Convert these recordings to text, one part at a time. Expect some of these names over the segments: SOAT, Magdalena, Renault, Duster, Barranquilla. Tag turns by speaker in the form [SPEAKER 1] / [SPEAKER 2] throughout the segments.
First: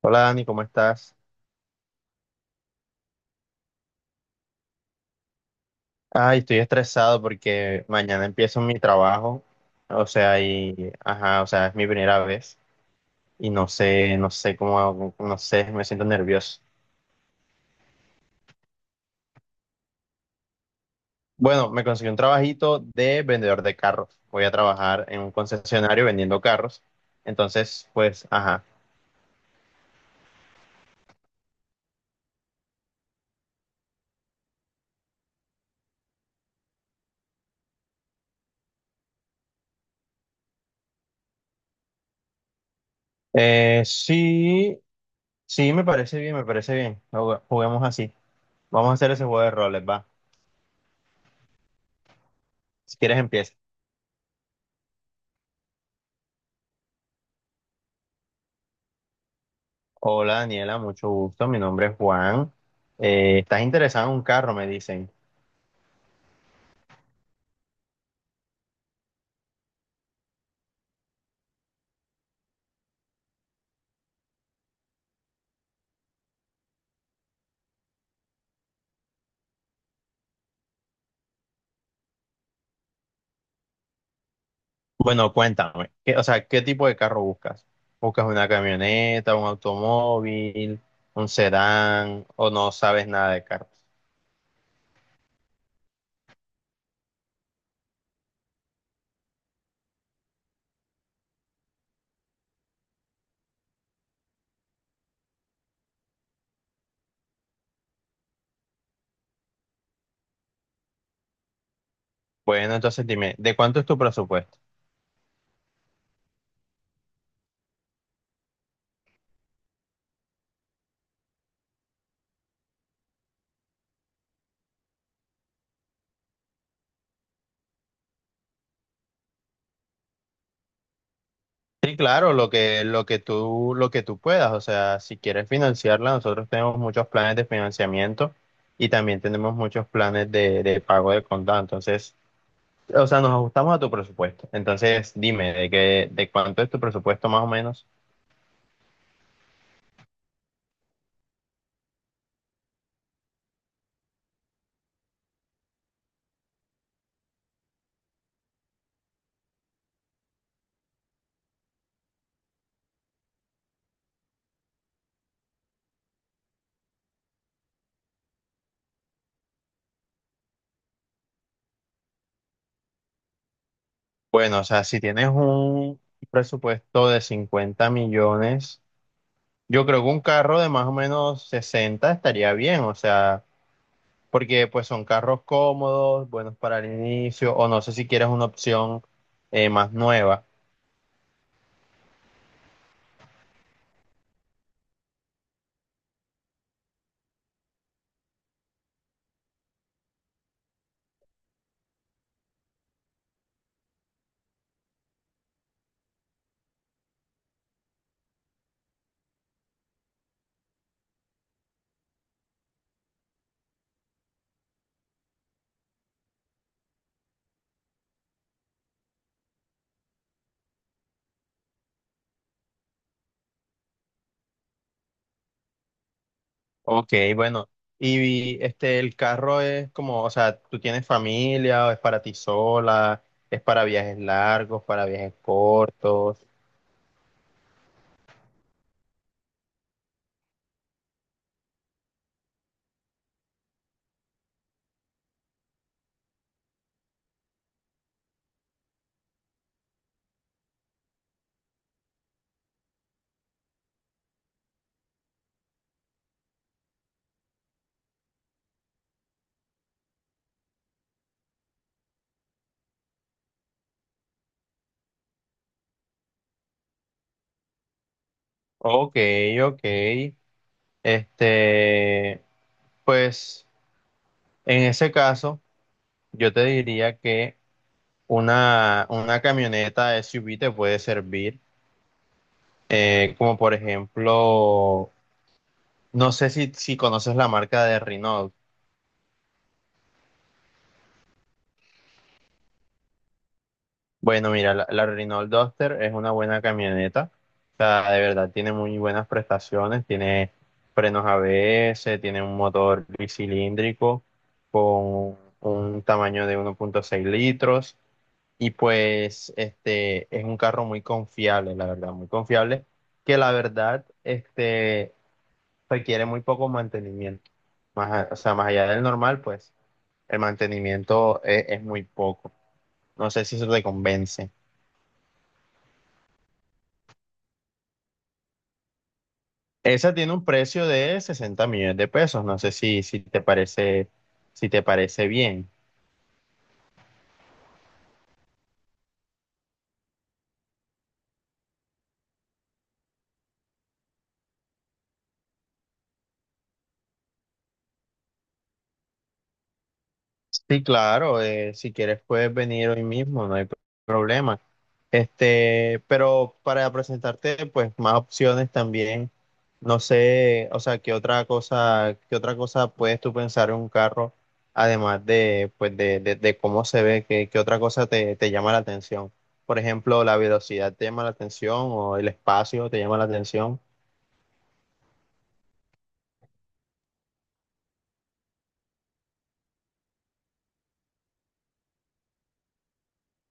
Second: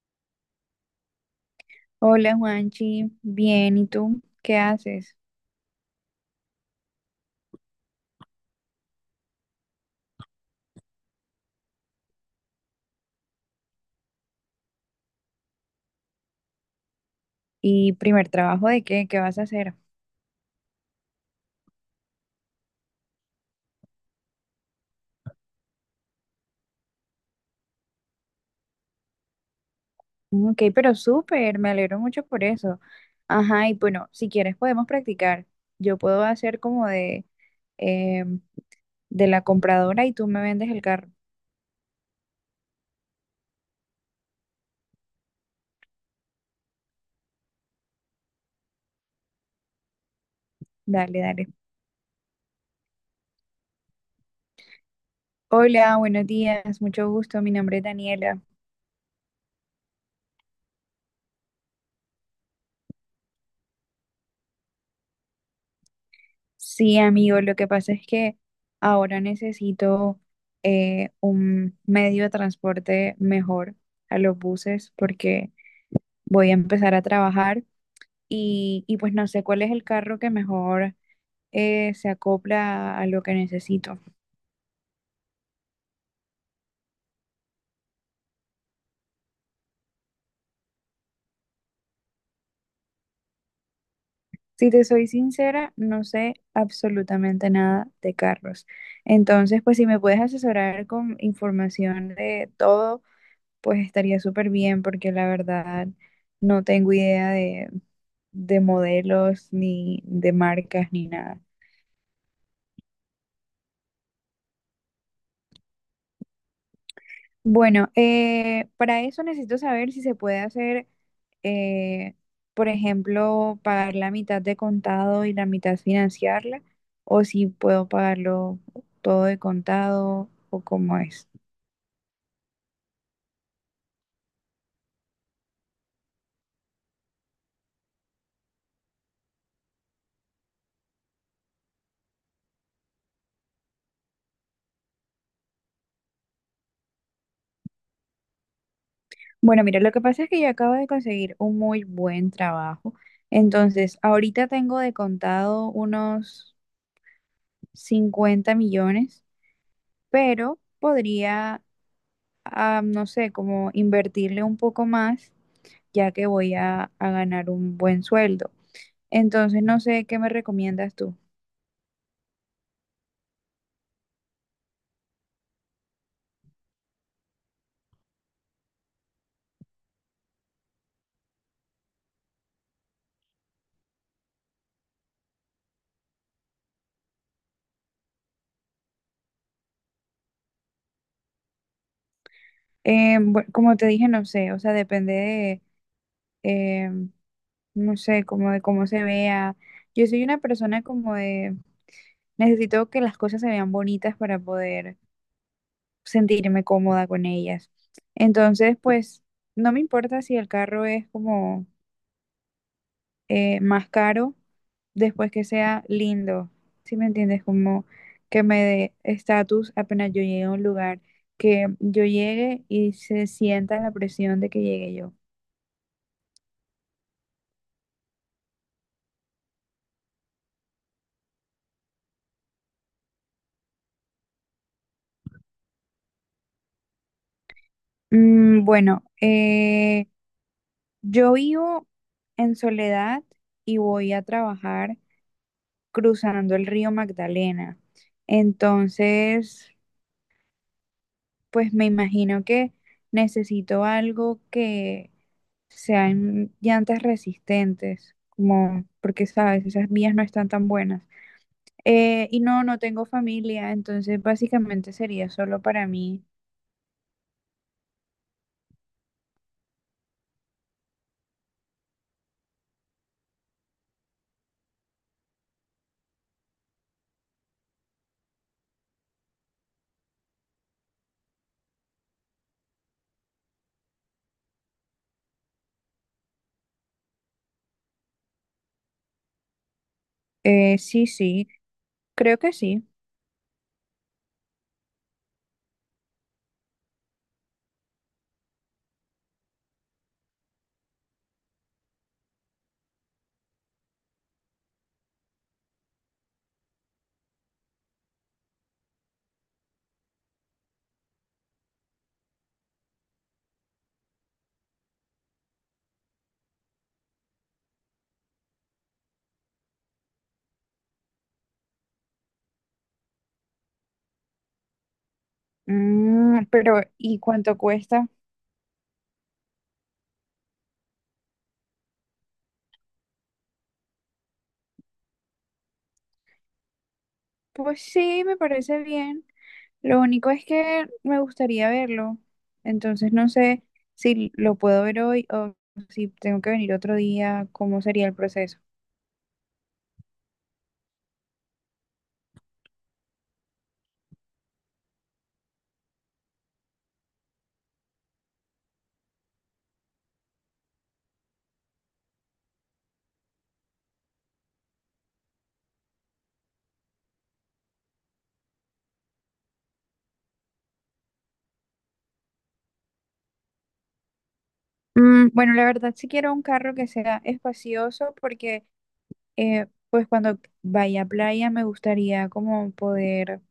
[SPEAKER 1] Hola Dani, ¿cómo estás?
[SPEAKER 2] Hola Juanchi, bien, ¿y tú qué haces?
[SPEAKER 1] Ay, estoy estresado porque mañana empiezo mi trabajo, es mi primera vez y no sé cómo, hago, no sé, me siento nervioso.
[SPEAKER 2] ¿Y primer trabajo de qué? ¿Qué vas a hacer?
[SPEAKER 1] Bueno, me conseguí un trabajito de vendedor de carros. Voy a trabajar en un concesionario vendiendo carros. Entonces, pues, ajá.
[SPEAKER 2] Ok, pero súper, me alegro mucho por eso. Ajá, y bueno, si quieres podemos practicar. Yo puedo hacer como eh, de la compradora y tú me vendes el carro.
[SPEAKER 1] Eh, sí, sí, me parece bien, me parece bien. Juguemos así. Vamos a hacer ese juego de roles, va.
[SPEAKER 2] Dale, dale.
[SPEAKER 1] Si quieres, empieza.
[SPEAKER 2] Hola, buenos días, mucho gusto, mi nombre es Daniela.
[SPEAKER 1] Hola Daniela, mucho gusto. Mi nombre es Juan. ¿estás interesado en un carro? Me dicen.
[SPEAKER 2] Sí, amigo, lo que pasa es que ahora necesito un medio de transporte mejor a los buses porque voy a empezar a trabajar y, pues no sé cuál es el carro que mejor se acopla a lo que necesito.
[SPEAKER 1] Bueno, cuéntame. ¿Qué tipo de carro buscas? ¿Buscas una camioneta, un automóvil, un sedán o no sabes nada de carros?
[SPEAKER 2] Si te soy sincera, no sé absolutamente nada de carros. Entonces, pues si me puedes asesorar con información de todo, pues estaría súper bien porque la verdad no tengo idea de modelos ni de marcas ni nada.
[SPEAKER 1] Bueno, entonces dime, ¿de cuánto es tu presupuesto?
[SPEAKER 2] Bueno, para eso necesito saber si se puede hacer, eh, por ejemplo, pagar la mitad de contado y la mitad financiarla, o si puedo pagarlo todo de contado o cómo es.
[SPEAKER 1] Sí, claro, lo que tú puedas. O sea, si quieres financiarla, nosotros tenemos muchos planes de financiamiento y también tenemos muchos planes de pago de contado. Entonces, o sea, nos ajustamos a tu presupuesto. Entonces, dime, ¿de cuánto es tu presupuesto más o menos?
[SPEAKER 2] Bueno, mira, lo que pasa es que yo acabo de conseguir un muy buen trabajo, entonces ahorita tengo de contado unos 50 millones, pero podría, ah, no sé, como invertirle un poco más ya que voy a ganar un buen sueldo. Entonces, no sé qué me recomiendas tú.
[SPEAKER 1] Bueno, o sea, si tienes un presupuesto de 50 millones, yo creo que un carro de más o menos 60 estaría bien. O sea, porque pues son carros cómodos, buenos para el inicio, o no sé si quieres una opción más nueva.
[SPEAKER 2] Como te dije, no sé, o sea, depende de, eh, no sé, como de cómo se vea. Yo soy una persona como de, necesito que las cosas se vean bonitas para poder sentirme cómoda con ellas. Entonces, pues, no me importa si el carro es como más caro después que sea lindo. ¿Sí me entiendes? Como que me dé estatus apenas yo llegue a un lugar, que yo llegue y se sienta la presión de que llegue yo.
[SPEAKER 1] Ok, bueno. Y este, el carro es como, o sea, ¿tú tienes familia o es para ti sola? ¿Es para viajes largos, para viajes cortos?
[SPEAKER 2] Mm, bueno, yo vivo en Soledad y voy a trabajar cruzando el río Magdalena. Entonces, pues me imagino que necesito algo que sean llantas resistentes, como porque sabes, esas vías no están tan buenas. Y no, no tengo familia, entonces básicamente sería solo para mí.
[SPEAKER 1] Ok, ok. Este, pues en ese caso, yo te diría que una camioneta SUV te puede servir. Como por ejemplo, no sé si, si conoces la marca de Renault.
[SPEAKER 2] Sí, sí, creo que sí.
[SPEAKER 1] Bueno, mira, la Renault Duster es una buena camioneta. O sea, de verdad, tiene muy buenas prestaciones. Tiene frenos ABS, tiene un motor bicilíndrico con un tamaño de 1.6 litros. Y pues, este, es un carro muy confiable, la verdad, muy confiable, que la verdad, este, requiere muy poco mantenimiento. O sea, más allá del normal, pues, el mantenimiento es muy poco. No sé si eso te convence.
[SPEAKER 2] Mm, pero ¿y cuánto cuesta?
[SPEAKER 1] Esa tiene un precio de 60 millones de pesos. No sé si si te parece bien.
[SPEAKER 2] Pues sí, me parece bien. Lo único es que me gustaría verlo. Entonces no sé si lo puedo ver hoy o si tengo que venir otro día, cómo sería el proceso.
[SPEAKER 1] Sí, claro, si quieres puedes venir hoy mismo, no hay problema. Este, pero para presentarte, pues, más opciones también. No sé, o sea, qué otra cosa puedes tú pensar en un carro, además de, pues, de cómo se ve, qué otra cosa te llama la atención. Por ejemplo, la velocidad te llama la atención o el espacio te llama la atención.
[SPEAKER 2] Mm, bueno, la verdad sí quiero un carro que sea espacioso porque pues cuando vaya a playa me gustaría como poder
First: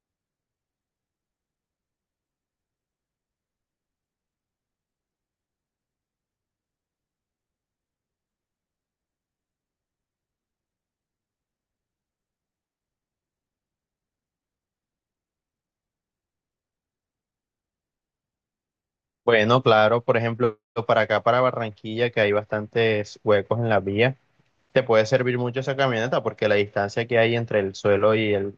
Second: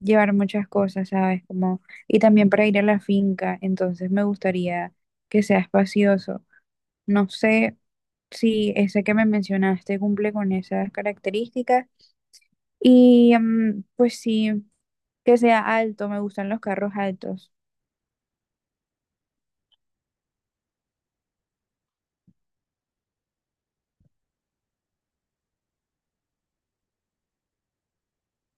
[SPEAKER 2] llevar muchas cosas, ¿sabes? Como, y también para ir a la finca, entonces me gustaría que sea espacioso. No sé si ese que me mencionaste cumple con esas características y mm, pues sí, que sea alto, me gustan los carros altos.
[SPEAKER 1] Bueno, claro, por ejemplo, para acá, para Barranquilla, que hay bastantes huecos en la vía, te puede servir mucho esa camioneta porque la distancia que hay entre el suelo y el,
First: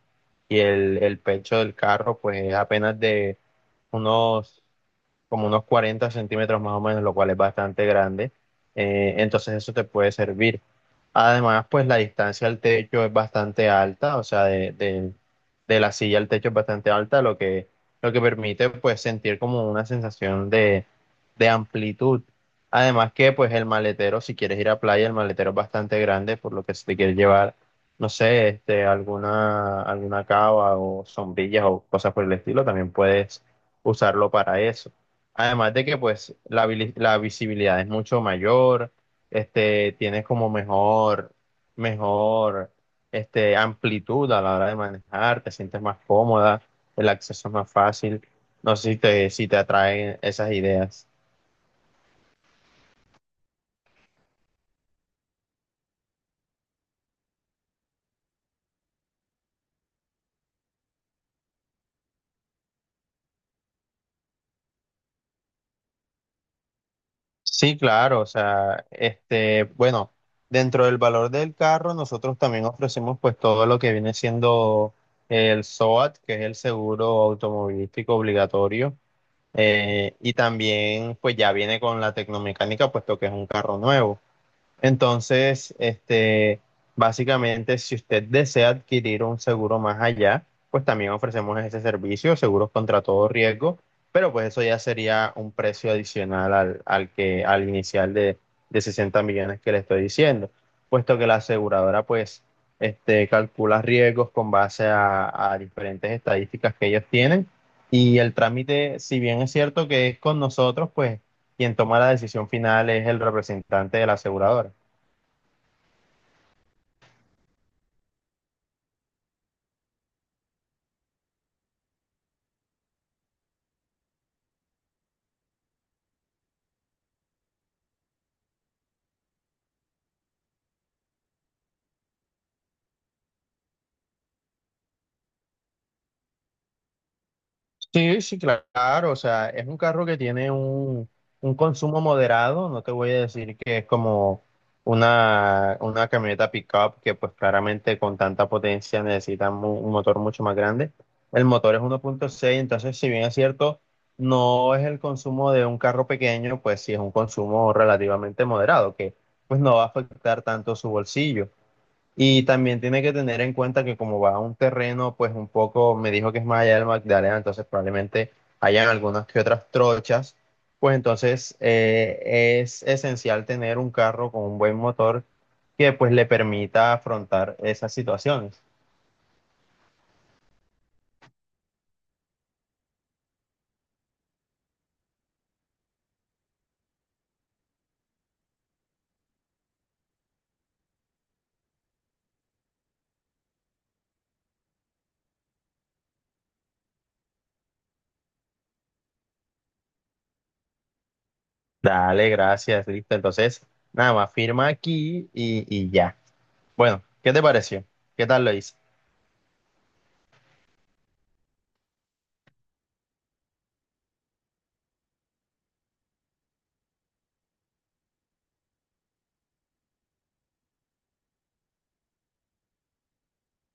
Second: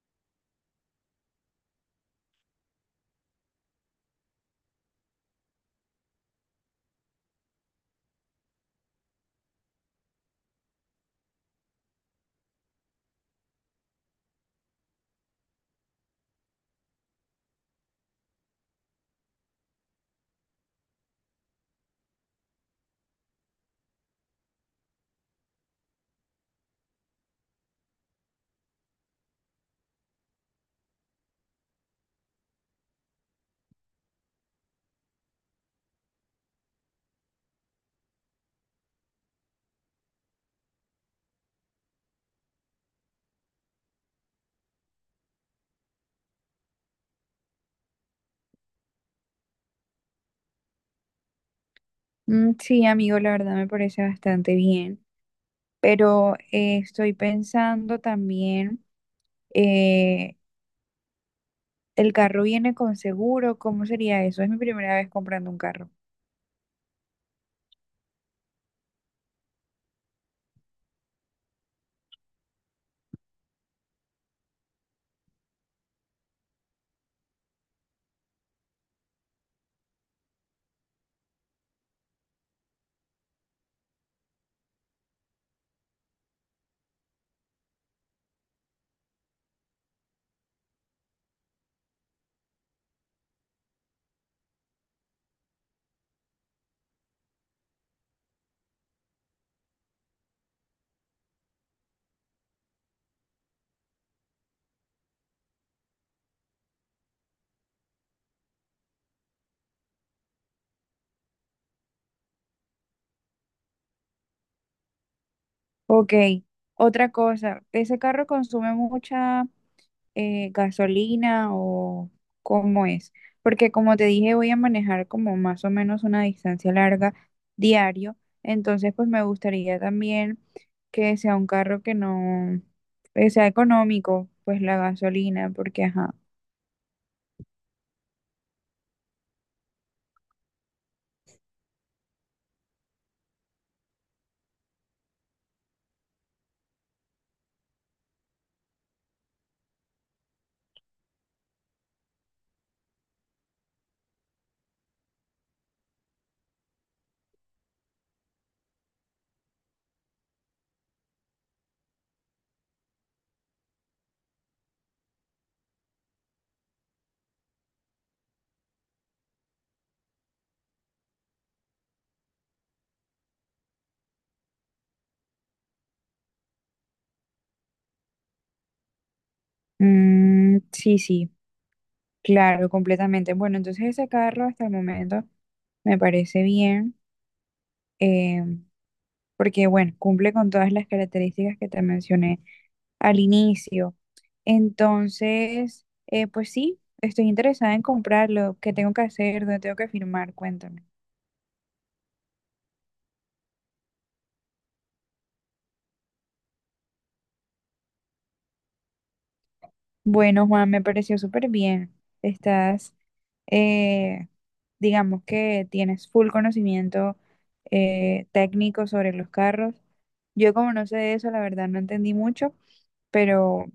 [SPEAKER 1] y el, el pecho del carro, pues es apenas de unos unos 40 centímetros más o menos, lo cual es bastante grande. Entonces eso te puede servir. Además, pues la distancia al techo es bastante alta. O sea, de la silla al techo es bastante alta, lo que permite pues sentir como una sensación de amplitud. Además que pues el maletero, si quieres ir a playa, el maletero es bastante grande, por lo que si te quieres llevar, no sé, este, alguna cava o sombrillas o cosas por el estilo, también puedes usarlo para eso. Además de que pues la visibilidad es mucho mayor, este, tienes como mejor amplitud a la hora de manejar, te sientes más cómoda, el acceso es más fácil. No sé si te atraen esas ideas.
[SPEAKER 2] Mm, sí, amigo, la verdad me parece bastante bien. Pero estoy pensando también, eh, ¿el carro viene con seguro? ¿Cómo sería eso? Es mi primera vez comprando un carro.
[SPEAKER 1] Sí, claro, o sea, este, bueno, dentro del valor del carro, nosotros también ofrecemos pues todo lo que viene siendo el SOAT, que es el seguro automovilístico obligatorio. Y también pues ya viene con la tecnomecánica, puesto que es un carro nuevo. Entonces, este, básicamente, si usted desea adquirir un seguro más allá, pues también ofrecemos ese servicio, seguros contra todo riesgo, pero pues eso ya sería un precio adicional al inicial de 60 millones que le estoy diciendo, puesto que la aseguradora pues este, calcula riesgos con base a diferentes estadísticas que ellos tienen y el trámite, si bien es cierto que es con nosotros, pues quien toma la decisión final es el representante de la aseguradora.
[SPEAKER 2] Ok, otra cosa, ¿ese carro consume mucha gasolina o cómo es? Porque como te dije, voy a manejar como más o menos una distancia larga diario, entonces pues me gustaría también que sea un carro que no, que sea económico, pues la gasolina, porque ajá.
[SPEAKER 1] Sí, sí, claro, o sea, es un carro que tiene un consumo moderado. No te voy a decir que es como una camioneta pickup que pues claramente con tanta potencia necesita un motor mucho más grande. El motor es 1.6, entonces si bien es cierto, no es el consumo de un carro pequeño, pues sí es un consumo relativamente moderado, que pues no va a afectar tanto su bolsillo. Y también tiene que tener en cuenta que como va a un terreno, pues un poco, me dijo que es más allá del Magdalena, entonces probablemente hayan algunas que otras trochas, pues entonces es esencial tener un carro con un buen motor que pues le permita afrontar esas situaciones.
[SPEAKER 2] Mm, sí, sí, claro, completamente. Bueno, entonces ese carro hasta el momento me parece bien, eh, porque bueno, cumple con todas las características que te mencioné al inicio. Entonces, pues sí, estoy interesada en comprarlo. ¿Qué tengo que hacer? ¿Dónde tengo que firmar? Cuéntame.
[SPEAKER 1] Dale, gracias, listo. Entonces, nada más firma aquí y ya. Bueno, ¿qué te pareció? ¿Qué tal lo hice?
[SPEAKER 2] Bueno, Juan, me pareció súper bien. Estás, eh, digamos que tienes full conocimiento técnico sobre los carros. Yo como no sé de eso, la verdad no entendí mucho, pero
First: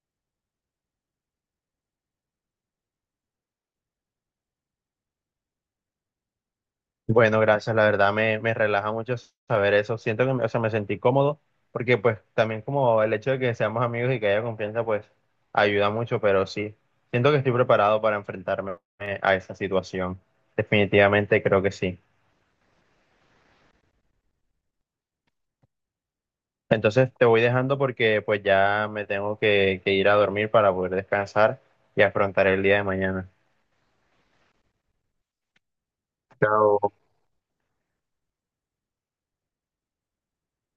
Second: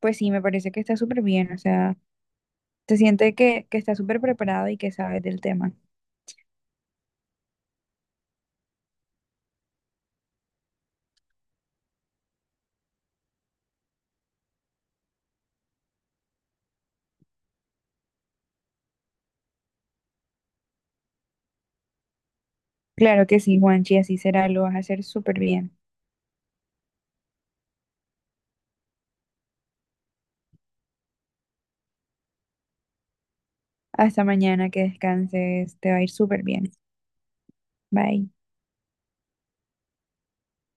[SPEAKER 2] pues sí, me parece que está súper bien. O sea, se siente que estás súper preparado y que sabes del tema.
[SPEAKER 1] Bueno, gracias, la verdad me relaja mucho saber eso. Siento que me, o sea, me sentí cómodo porque pues también como el hecho de que seamos amigos y que haya confianza pues ayuda mucho, pero sí, siento que estoy preparado para enfrentarme a esa situación. Definitivamente creo que sí.
[SPEAKER 2] Claro que sí, Juanchi, así será, lo vas a hacer súper bien.
[SPEAKER 1] Entonces te voy dejando porque pues ya me tengo que ir a dormir para poder descansar y afrontar el día de mañana.
[SPEAKER 2] Hasta mañana, que descanses, te va a ir súper bien.
[SPEAKER 1] Chao.
[SPEAKER 2] Bye.